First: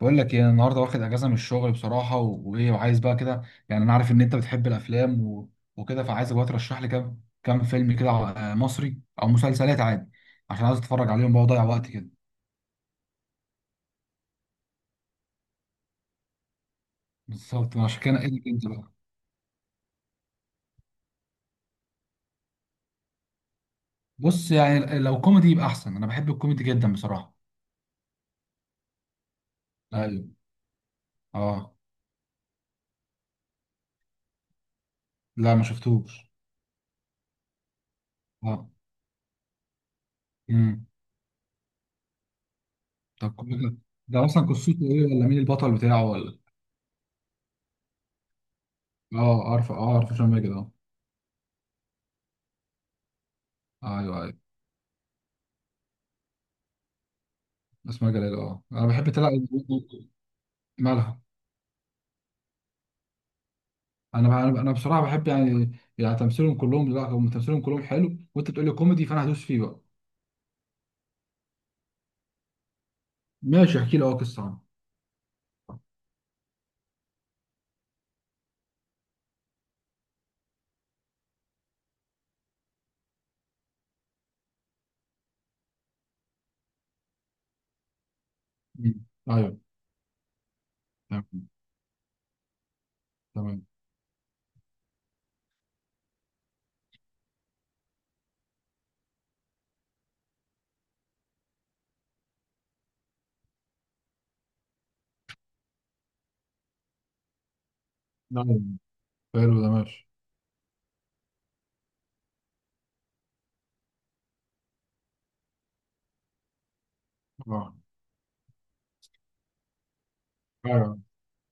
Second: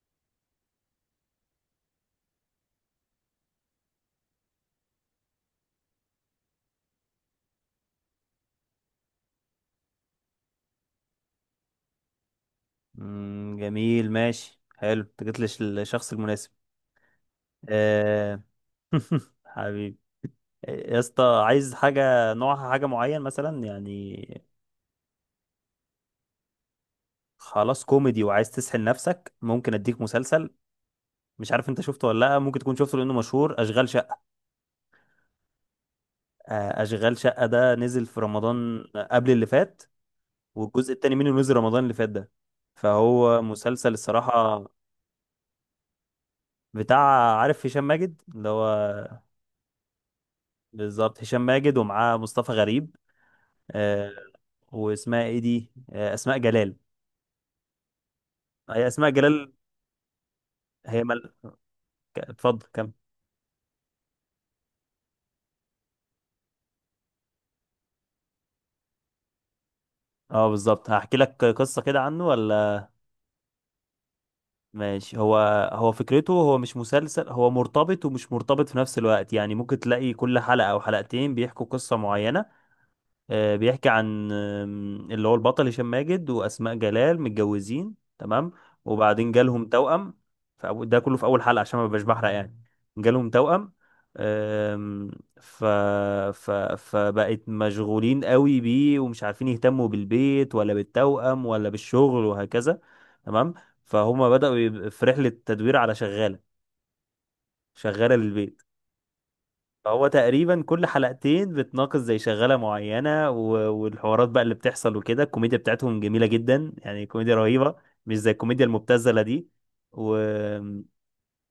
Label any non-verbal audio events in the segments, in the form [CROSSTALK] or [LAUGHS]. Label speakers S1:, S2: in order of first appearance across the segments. S1: بقول لك ايه، انا النهارده واخد اجازه من الشغل بصراحه و- وايه وعايز بقى كده. يعني انا عارف ان انت بتحب الافلام و... وكده، فعايزك بقى ترشح لي كام فيلم كده، مصري او مسلسلات عادي. عشان عايز اتفرج عليهم بقى وأضيع وقت كده.
S2: جميل، ماشي، حلو، انت جيت للشخص المناسب.
S1: بالظبط، ما عشان كده
S2: آه...
S1: نقلت انت بقى.
S2: [LAUGHS] حبيبي، يا اسطى عايز حاجة، نوعها حاجة معين مثلا يعني.
S1: بص، يعني لو كوميدي يبقى احسن، انا بحب الكوميدي جدا بصراحه.
S2: خلاص، كوميدي وعايز تسحل نفسك، ممكن اديك
S1: ايوه.
S2: مسلسل. مش عارف
S1: اه.
S2: انت شفته ولا لا، ممكن تكون شفته لانه مشهور، اشغال شقة.
S1: لا، ما شفتوش.
S2: اشغال شقة ده نزل في
S1: اه.
S2: رمضان قبل اللي فات،
S1: امم.
S2: والجزء التاني منه نزل رمضان اللي فات ده.
S1: طب
S2: فهو
S1: كوميدي،
S2: مسلسل
S1: ده اصلا
S2: الصراحة
S1: قصته ايه، ولا مين البطل بتاعه، ولا؟
S2: بتاع عارف هشام ماجد اللي هو،
S1: اه، عارفه هشام ماجد، اه.
S2: بالظبط، هشام ماجد ومعاه مصطفى غريب. آه،
S1: ايوه، ايوه.
S2: واسمها ايه دي، اسماء جلال.
S1: اسماء جلال، اه، انا
S2: هي اسماء
S1: بحب تلعب.
S2: جلال. هي
S1: مالها.
S2: مل... اتفضل كم.
S1: انا انا أنا بصراحه بحب، يعني تمثيلهم كلهم، لا، هم تمثيلهم كلهم حلو، وانت بتقول لي كوميدي، فانا هدوس فيه بقى.
S2: اه بالظبط، هحكي لك قصة كده عنه ولا.
S1: ماشي، احكي لي، اه، قصه عنه.
S2: ماشي. هو فكرته، هو مش مسلسل، هو مرتبط ومش مرتبط في نفس الوقت، يعني ممكن تلاقي كل حلقة او حلقتين بيحكوا قصة معينة. بيحكي عن اللي هو البطل هشام ماجد وأسماء جلال متجوزين، تمام.
S1: مم.
S2: وبعدين
S1: ايوه.
S2: جالهم توأم. ده كله
S1: تمام.
S2: في أول حلقة عشان ما ببقاش بحرق يعني. جالهم
S1: تمام.
S2: توأم. آم، ف... ف... فبقت مشغولين قوي بيه، ومش عارفين يهتموا بالبيت ولا بالتوأم ولا بالشغل وهكذا. تمام. فهما بدأوا في رحلة تدوير على شغالة، شغالة
S1: نعم.
S2: للبيت.
S1: حلو ده، ماشي.
S2: هو تقريبا كل حلقتين بتناقش زي شغالة معينة، والحوارات بقى اللي بتحصل وكده، الكوميديا بتاعتهم جميلة جدا، يعني كوميديا
S1: اه.
S2: رهيبة، مش زي الكوميديا المبتذلة دي. و...
S1: ايوه،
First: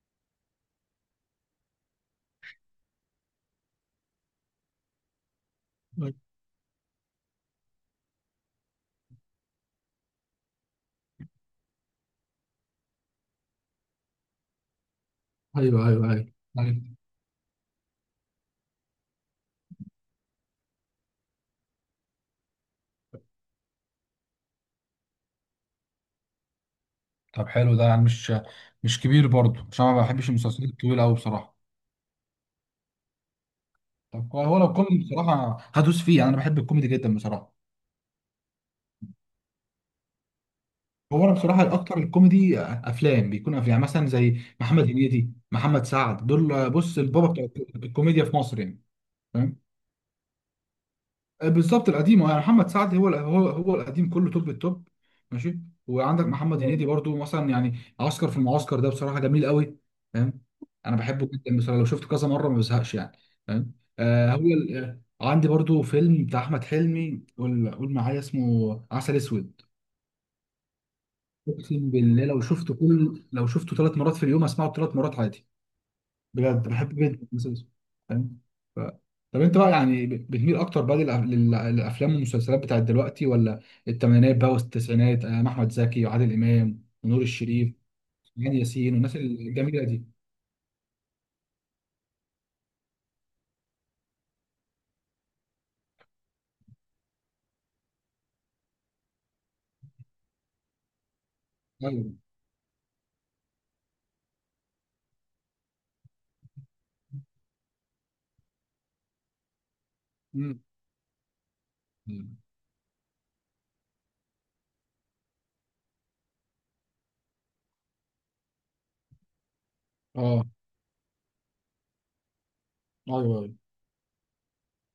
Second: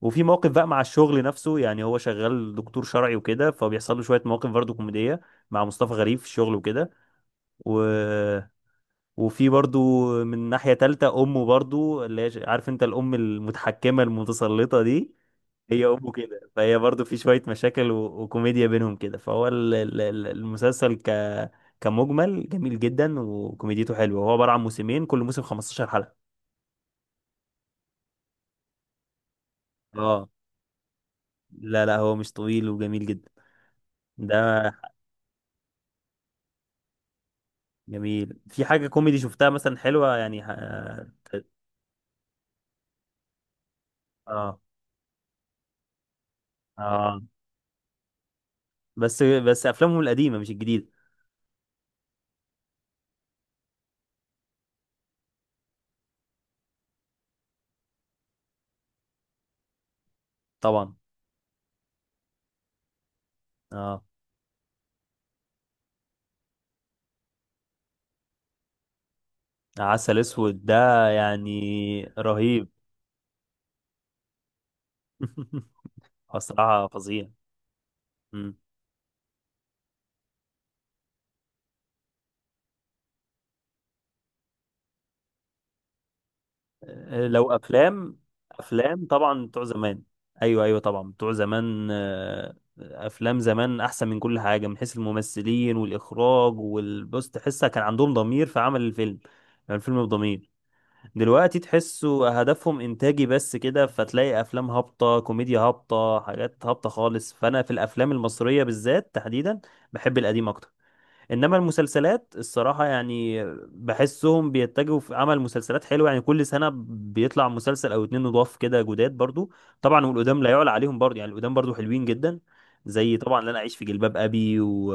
S2: وفي مواقف بقى مع الشغل نفسه، يعني هو شغال دكتور شرعي وكده، فبيحصل له شوية مواقف برضه كوميدية مع مصطفى غريب في الشغل وكده. و... وفي برضه، من ناحية تالتة، أمه برضه اللي هي عارف أنت الأم المتحكمة المتسلطة دي،
S1: ايوه،
S2: هي
S1: ايوه،
S2: امه
S1: ايوه.
S2: كده. فهي
S1: أيوة.
S2: برضو في شويه مشاكل وكوميديا بينهم كده. فهو المسلسل كمجمل جميل جدا، وكوميديته حلوه. هو عباره عن موسمين، كل موسم 15 حلقه.
S1: طب حلو، ده يعني مش كبير برضه، عشان أنا ما
S2: اه
S1: بحبش المسلسلات الطويله قوي بصراحه.
S2: لا لا، هو مش طويل وجميل جدا. ده
S1: طب هو لو كوميدي، بصراحه هدوس فيه، يعني انا بحب الكوميدي جدا بصراحه.
S2: جميل. في حاجه كوميدي شفتها مثلا حلوه يعني
S1: هو انا بصراحه، الاكتر الكوميدي افلام بيكون افلام، يعني مثلا زي
S2: اه
S1: محمد هنيدي، محمد سعد، دول بص
S2: اه.
S1: البابا بتاع الكوميديا في مصر يعني.
S2: بس
S1: فاهم؟
S2: بس افلامهم القديمه مش الجديده.
S1: بالظبط القديم، يعني محمد سعد، هو القديم كله، توب التوب. ماشي. وعندك محمد هنيدي برضو، مثلا يعني عسكر في المعسكر، ده بصراحه جميل قوي. فاهم؟
S2: طبعا.
S1: انا بحبه جدا بصراحه، لو شفته كذا مره ما بزهقش يعني. فاهم؟
S2: اه
S1: آه هو ال- آه، عندي برضو فيلم بتاع احمد حلمي، قول قول معايا، اسمه عسل اسود.
S2: عسل اسود ده يعني
S1: اقسم بالله،
S2: رهيب.
S1: لو شفته 3 مرات في اليوم اسمعه 3 مرات عادي.
S2: [LAUGHS]
S1: بجد
S2: بصراحه
S1: بحب جدا
S2: فظيع.
S1: المسلسل ده. فاهم؟ ف... طب انت بقى، يعني بتميل اكتر بقى للافلام والمسلسلات بتاعت دلوقتي، ولا الثمانينات بقى والتسعينات؟ احمد زكي وعادل امام ونور
S2: لو
S1: الشريف
S2: افلام
S1: وهاني ياسين
S2: افلام
S1: والناس
S2: طبعا بتوع
S1: الجميله
S2: زمان.
S1: دي.
S2: ايوه ايوه طبعا بتوع زمان. افلام زمان احسن من كل حاجه، من حيث الممثلين والاخراج، والبص تحسها كان عندهم ضمير في عمل الفيلم، يعني الفيلم بضمير. دلوقتي
S1: ايوه.
S2: تحسوا هدفهم انتاجي بس كده، فتلاقي افلام هابطه، كوميديا هابطه، حاجات هابطه خالص. فانا في الافلام المصريه بالذات تحديدا بحب القديم
S1: أمم.
S2: اكتر. انما المسلسلات الصراحه، يعني بحسهم بيتجهوا في عمل مسلسلات حلوه، يعني كل سنه بيطلع مسلسل او اتنين نضاف كده جداد برضو. طبعا، والقدام
S1: اه،
S2: لا يعلى عليهم برضو، يعني القدام برضو حلوين جدا. زي
S1: ايوه،
S2: طبعا اللي
S1: ايوه.
S2: انا اعيش في جلباب ابي و...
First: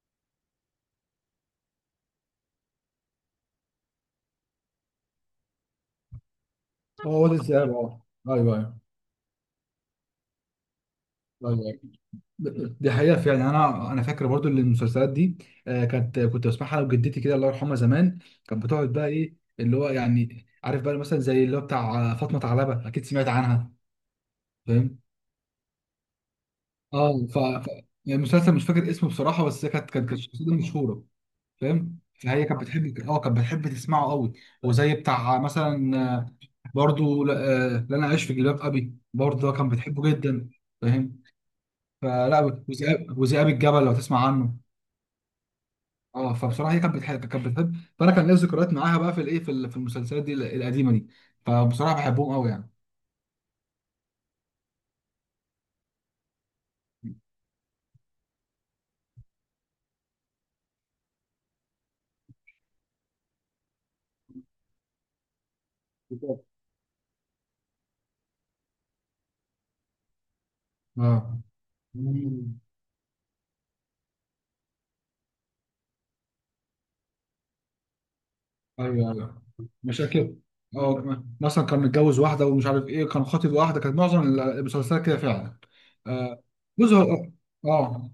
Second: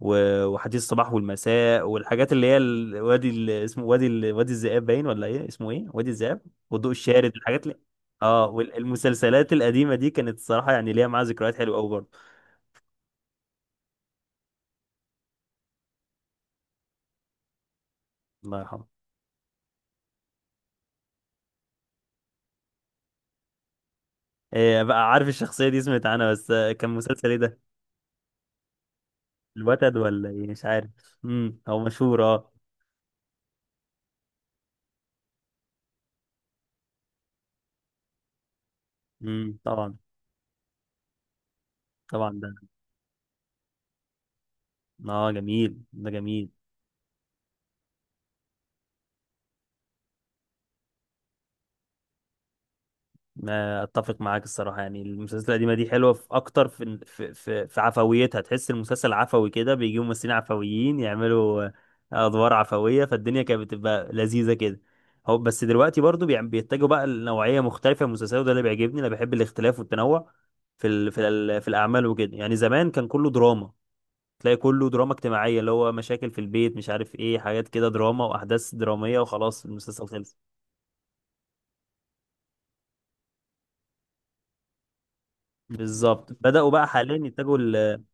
S2: و... وحديث الصباح والمساء، والحاجات اللي هي وادي اسمه وادي وادي الذئاب باين، ولا ايه اسمه، ايه، وادي الذئاب والضوء
S1: اه،
S2: الشارد،
S1: وادي
S2: الحاجات
S1: الدجال،
S2: اللي،
S1: اه.
S2: اه
S1: ايوه، ايوه،
S2: والمسلسلات القديمه دي كانت الصراحه يعني ليها معاها ذكريات حلوه قوي
S1: ايوه.
S2: برضو.
S1: دي حقيقة فعلا. أنا فاكر برضو إن المسلسلات دي آه، كانت كنت بسمعها وجدتي كده، الله يرحمها زمان.
S2: الله
S1: كانت
S2: يرحمه.
S1: بتقعد بقى، إيه اللي هو، يعني عارف بقى، مثلا زي اللي هو بتاع فاطمة علبة، أكيد سمعت عنها.
S2: إيه
S1: فاهم؟
S2: بقى، عارف الشخصية دي، سمعت عنها بس، كان
S1: أه.
S2: مسلسل ايه ده.
S1: يعني المسلسل مش فاكر اسمه بصراحة، بس هي كانت
S2: الوتد
S1: كانت كانت
S2: ولا
S1: الشخصية
S2: ايه
S1: دي
S2: مش عارف.
S1: مشهورة.
S2: هو
S1: فاهم؟
S2: مشهور
S1: فهي
S2: اه.
S1: كانت بتحب تسمعه قوي. وزي بتاع مثلا، برضو لا، لا، أنا عايش في جلباب أبي برضو كان
S2: طبعا.
S1: بتحبه جدا. فاهم؟
S2: طبعا
S1: فلا.
S2: ده.
S1: وذئاب الجبل لو تسمع عنه.
S2: اه جميل ده
S1: اه،
S2: جميل.
S1: فبصراحه هي كانت بتحب، فانا كان ليا ذكريات معاها بقى في الايه، في المسلسلات دي القديمه دي. فبصراحه بحبهم قوي يعني.
S2: ما اتفق معاك الصراحه، يعني المسلسلات القديمه دي حلوه في اكتر في في عفويتها، تحس المسلسل عفوي كده، بيجيبوا ممثلين عفويين يعملوا ادوار عفويه، فالدنيا كانت بتبقى لذيذه كده. هو بس دلوقتي برضو
S1: بالظبط.
S2: بيتجهوا بقى لنوعيه مختلفه من المسلسلات، وده اللي بيعجبني، انا بحب الاختلاف والتنوع في ال في
S1: اه.
S2: ال في الاعمال وكده، يعني
S1: مم.
S2: زمان كان كله دراما. تلاقي كله دراما اجتماعيه، اللي هو مشاكل في البيت، مش عارف ايه، حاجات كده دراما واحداث
S1: ايوه،
S2: دراميه،
S1: ايوه،
S2: وخلاص المسلسل خلص.
S1: مشاكل، اه كمان. مثلا كان متجوز واحده ومش عارف ايه، كان خاطب واحده، كانت معظم المسلسلات كده فعلا.
S2: بالظبط،
S1: آه
S2: بدأوا بقى
S1: بص
S2: حاليا
S1: هو.
S2: يتجهوا
S1: اه.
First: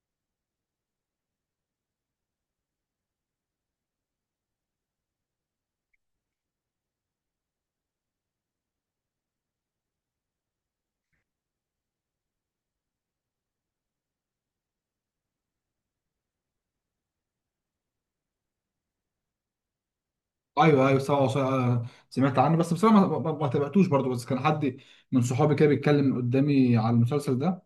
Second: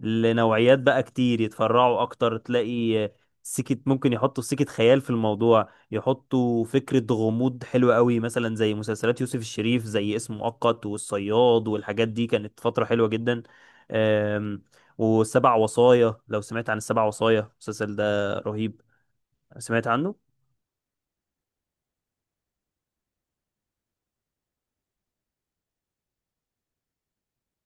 S2: لنوعيات بقى كتير، يتفرعوا اكتر، تلاقي سكة، ممكن يحطوا سكة خيال في الموضوع، يحطوا فكرة غموض حلوة قوي، مثلا زي مسلسلات يوسف الشريف، زي اسم مؤقت والصياد، والحاجات دي كانت فترة حلوة جدا. أم، والسبع وصايا، لو سمعت عن السبع وصايا، المسلسل ده رهيب. سمعت عنه.
S1: ايوه، ايوه، سوا سوا. سمعت عنه، بس بصراحه ما تابعتوش برضه، بس كان حد من صحابي كده بيتكلم قدامي على المسلسل ده،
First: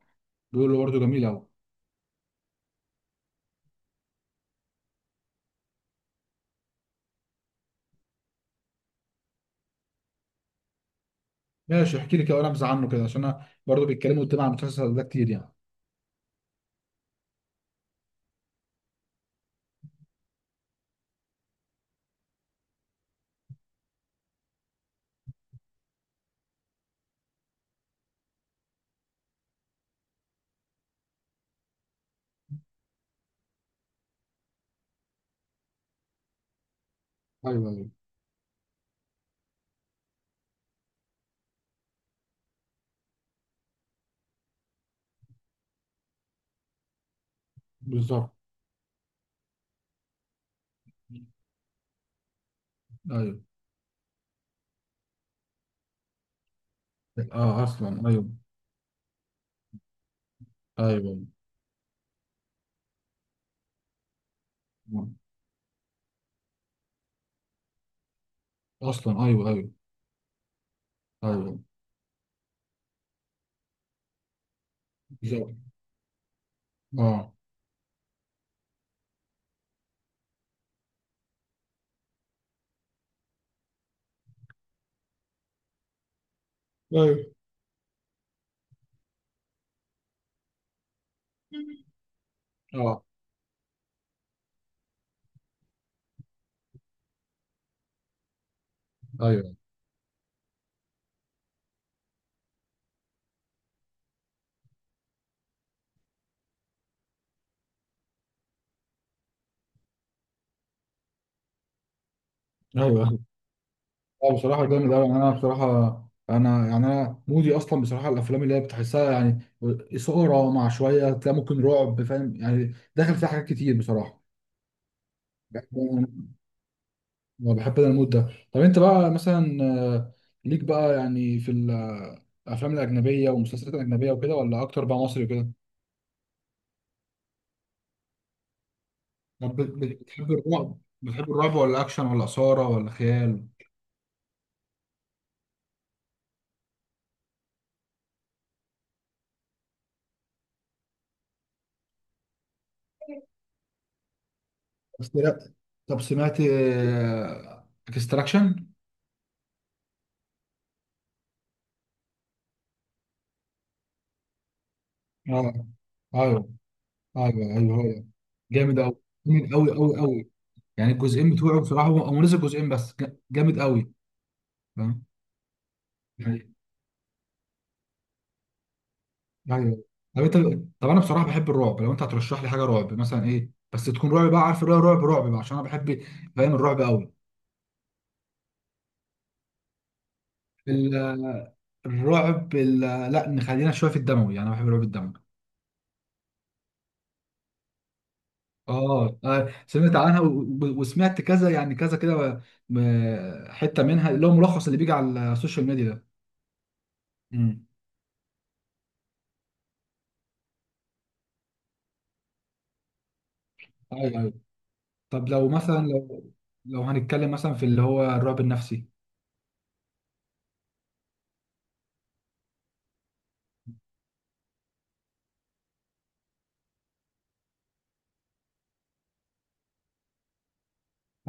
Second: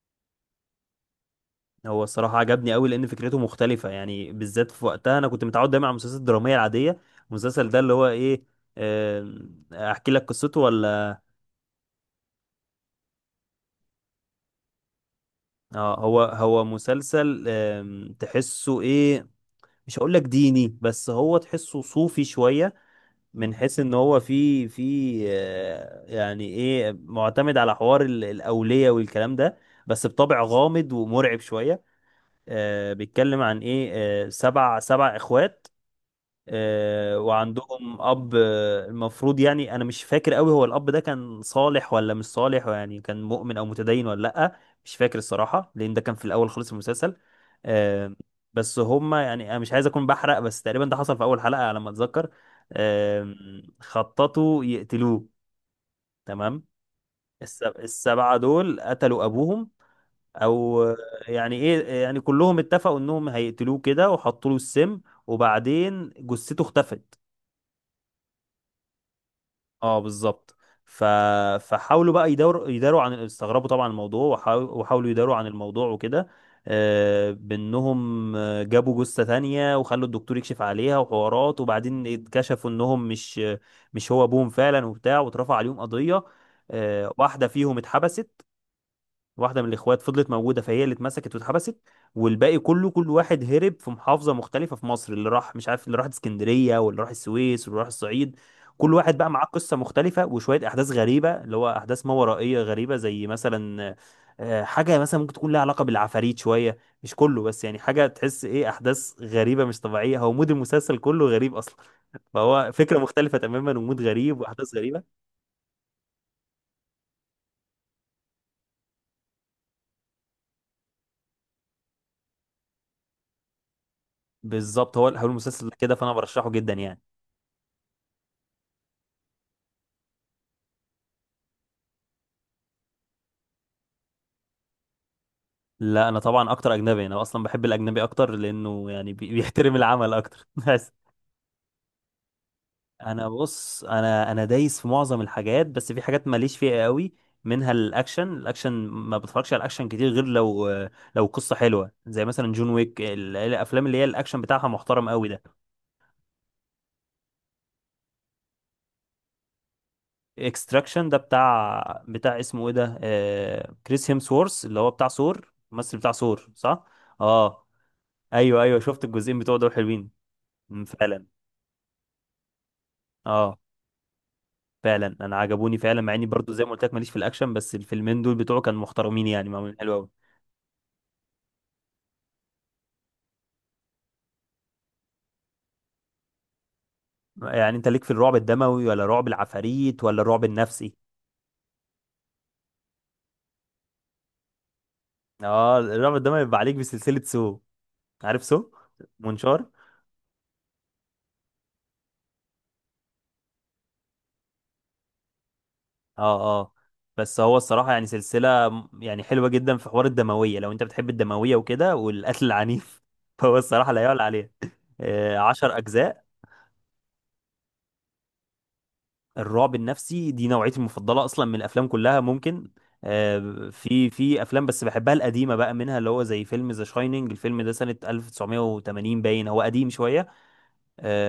S1: بيقول له برضه جميل قوي.
S2: هو الصراحة عجبني قوي، لأن فكرته مختلفة، يعني بالذات في وقتها أنا كنت متعود دايما على المسلسلات الدرامية العادية. المسلسل ده اللي هو إيه، أحكي لك قصته ولا.
S1: ماشي، احكي لي كده وانا نبذه عنه كده، عشان انا برضه بيتكلموا قدامي عن المسلسل ده كتير يعني.
S2: اه. هو مسلسل، تحسه ايه، مش هقول لك ديني بس هو تحسه صوفي شوية، من حيث ان هو في يعني ايه، معتمد على حوار الأولية والكلام ده، بس بطبع غامض ومرعب شوية. بيتكلم عن ايه، سبع اخوات،
S1: ايوه، ايوه،
S2: وعندهم اب، المفروض، يعني انا مش فاكر قوي هو الاب ده كان صالح ولا مش صالح، يعني كان مؤمن او متدين ولا لا، مش فاكر الصراحه، لان ده كان في الاول خالص في المسلسل. آه،
S1: بالظبط.
S2: بس هما، يعني انا مش عايز اكون بحرق، بس تقريبا ده حصل في اول حلقه على ما اتذكر. آه،
S1: ايوه.
S2: خططوا يقتلوه. تمام.
S1: اه اصلا، ايوه،
S2: السبعه دول قتلوا ابوهم، او،
S1: ايوه.
S2: يعني ايه يعني، كلهم اتفقوا انهم هيقتلوه كده وحطوا له السم،
S1: آه.
S2: وبعدين جثته اختفت.
S1: اصلا، ايوه، ايوه،
S2: اه بالظبط. ف...
S1: ايوه،
S2: فحاولوا بقى يداروا عن، استغربوا طبعا الموضوع، وحاولوا يداروا عن
S1: بالظبط.
S2: الموضوع وكده.
S1: اه.
S2: بانهم، جابوا جثة تانية وخلوا الدكتور يكشف عليها وحوارات، وبعدين اتكشفوا انهم مش هو ابوهم فعلا وبتاع، واترفع عليهم قضية.
S1: ايوه.
S2: واحدة فيهم اتحبست، واحده من الاخوات فضلت موجوده فهي اللي اتمسكت واتحبست، والباقي كله
S1: اه،
S2: كل واحد هرب في محافظه مختلفه في مصر، اللي راح مش عارف، اللي راح اسكندريه، واللي راح السويس، واللي راح الصعيد. كل واحد بقى معاه
S1: ايوه،
S2: قصه مختلفه، وشويه احداث غريبه اللي هو احداث ما ورائيه غريبه، زي مثلا، حاجه مثلا ممكن تكون لها علاقه بالعفاريت شويه، مش كله، بس يعني حاجه تحس ايه، احداث غريبه مش طبيعيه، هو مود المسلسل كله غريب اصلا. فهو فكره
S1: ايوه.
S2: مختلفه تماما، ومود
S1: اه،
S2: غريب،
S1: بصراحه
S2: واحداث
S1: جامد
S2: غريبه.
S1: قوي، انا بصراحه انا مودي اصلا بصراحه، الافلام اللي هي بتحسها يعني اثاره، مع شويه تلاقي ممكن رعب، فاهم يعني، داخل فيها حاجات كتير بصراحه.
S2: بالظبط. هو المسلسل كده، فانا برشحه جدا يعني.
S1: أنا بحب انا المود ده. طب انت بقى مثلا، آه، ليك بقى يعني في ال- آه، الافلام الاجنبيه والمسلسلات الاجنبيه وكده، ولا اكتر بقى مصري وكده؟
S2: لا انا طبعا اكتر اجنبي، انا اصلا بحب الاجنبي اكتر لانه يعني
S1: طب
S2: بيحترم العمل
S1: بتحب
S2: اكتر. [LAUGHS]
S1: الرعب،
S2: بس
S1: بتحب الرعب، ولا اكشن، ولا اثاره، ولا
S2: انا
S1: خيال؟
S2: بص، انا دايس في معظم الحاجات، بس في حاجات ماليش فيها قوي، منها الاكشن. الاكشن ما بتفرجش على الاكشن كتير، غير لو قصة حلوة زي مثلا جون ويك، الافلام اللي هي الاكشن بتاعها محترم
S1: بس
S2: قوي ده.
S1: لا. طب سمعت اكستراكشن؟
S2: اكستراكشن ده بتاع اسمه ايه ده، كريس هيمسورث، اللي هو بتاع ثور،
S1: اه،
S2: الممثل بتاع ثور
S1: ايوه،
S2: صح.
S1: ايوه،
S2: اه
S1: ايوه، هو ده.
S2: ايوه
S1: جامد
S2: ايوه
S1: قوي،
S2: شفت الجزئين
S1: جامد
S2: بتوع
S1: قوي
S2: دول
S1: قوي
S2: حلوين.
S1: قوي.
S2: مم،
S1: يعني
S2: فعلا.
S1: الجزئين بتوعه بصراحه، هو نزل جزئين بس،
S2: اه
S1: جامد قوي.
S2: فعلا انا عجبوني فعلا، مع اني برضو
S1: فاهم؟
S2: زي ما قلت لك ماليش في الاكشن، بس الفيلمين دول بتوعه كانوا محترمين، يعني معمولين
S1: ايوه.
S2: حلو قوي.
S1: طب انت طب انا بصراحه بحب الرعب، لو انت هترشح لي حاجه رعب مثلا ايه، بس تكون رعب بقى، عارف الرعب، رعب رعب بقى، عشان انا بحب. فاهم؟ الرعب قوي.
S2: يعني انت ليك في الرعب الدموي، ولا رعب العفاريت، ولا الرعب النفسي.
S1: ال- الرعب ال- لا، نخلينا شويه في الدموي، يعني انا بحب الرعب الدموي.
S2: اه، الرعب الدموي بيبقى عليك بسلسلة سو، عارف سو،
S1: اه.
S2: منشار.
S1: سمعت عنها و- و- وسمعت كذا يعني كذا كده، حته منها اللي هو ملخص اللي بيجي على السوشيال ميديا ده.
S2: اه اه. بس هو
S1: امم.
S2: الصراحة يعني سلسلة يعني حلوة جدا، في حوار الدموية لو انت بتحب الدموية وكده والقتل العنيف، [LAUGHS] فهو الصراحة لا
S1: ايوه،
S2: يعلى
S1: ايوه.
S2: عليه.
S1: طب لو مثلا،
S2: عشر أجزاء.
S1: لو لو هنتكلم مثلا في اللي هو الرعب النفسي.
S2: الرعب النفسي دي نوعيتي المفضله اصلا، من الافلام كلها ممكن. آه، في افلام بس بحبها القديمه بقى، منها اللي هو زي فيلم ذا شايننج، الفيلم ده سنه 1980 باين، هو قديم شويه.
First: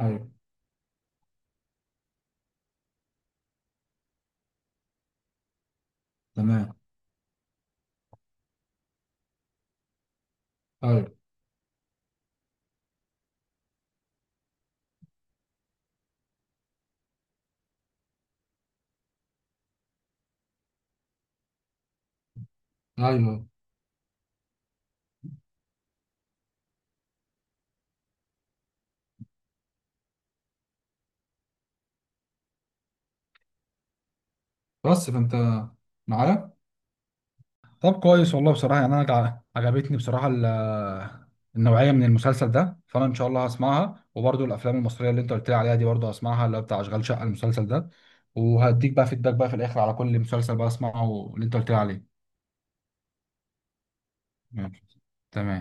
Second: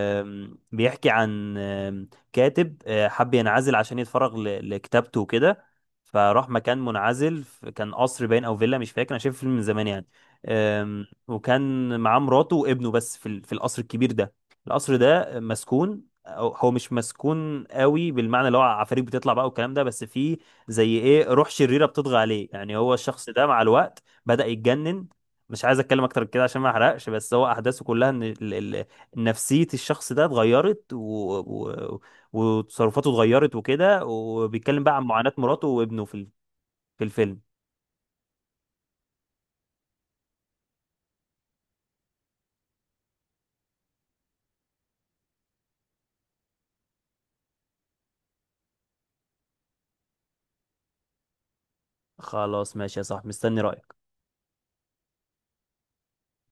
S1: ايوه.
S2: بيحكي عن كاتب حب ينعزل عشان يتفرغ لكتابته وكده. فراح
S1: تمام.
S2: مكان منعزل، كان قصر باين او فيلا، مش فاكر، انا شايف الفيلم من زمان يعني.
S1: ايوه،
S2: وكان معاه مراته وابنه بس في في القصر الكبير ده. القصر ده مسكون. هو مش مسكون قوي بالمعنى اللي هو عفاريت بتطلع بقى والكلام ده، بس فيه زي ايه، روح شريرة بتطغى عليه، يعني هو الشخص
S1: ايوه،
S2: ده مع الوقت بدأ يتجنن. مش عايز اتكلم اكتر من كده عشان ما احرقش، بس هو احداثه كلها ان نفسية الشخص ده اتغيرت و... وتصرفاته اتغيرت وكده، وبيتكلم بقى عن
S1: بس فانت
S2: معاناة مراته وابنه في
S1: معايا.
S2: في الفيلم.
S1: طب كويس والله، بصراحة يعني أنا عجبتني بصراحة النوعية من المسلسل ده، فأنا إن شاء الله هسمعها، وبرضو الأفلام المصرية اللي أنت قلت لي عليها دي برضو هسمعها، اللي هو بتاع أشغال شقة المسلسل ده. وهديك بقى فيدباك بقى في الآخر على كل مسلسل بقى أسمعه اللي أنت قلت لي عليه.
S2: خلاص ماشي يا صاحبي، مستني رأيك.
S1: ماشي. تمام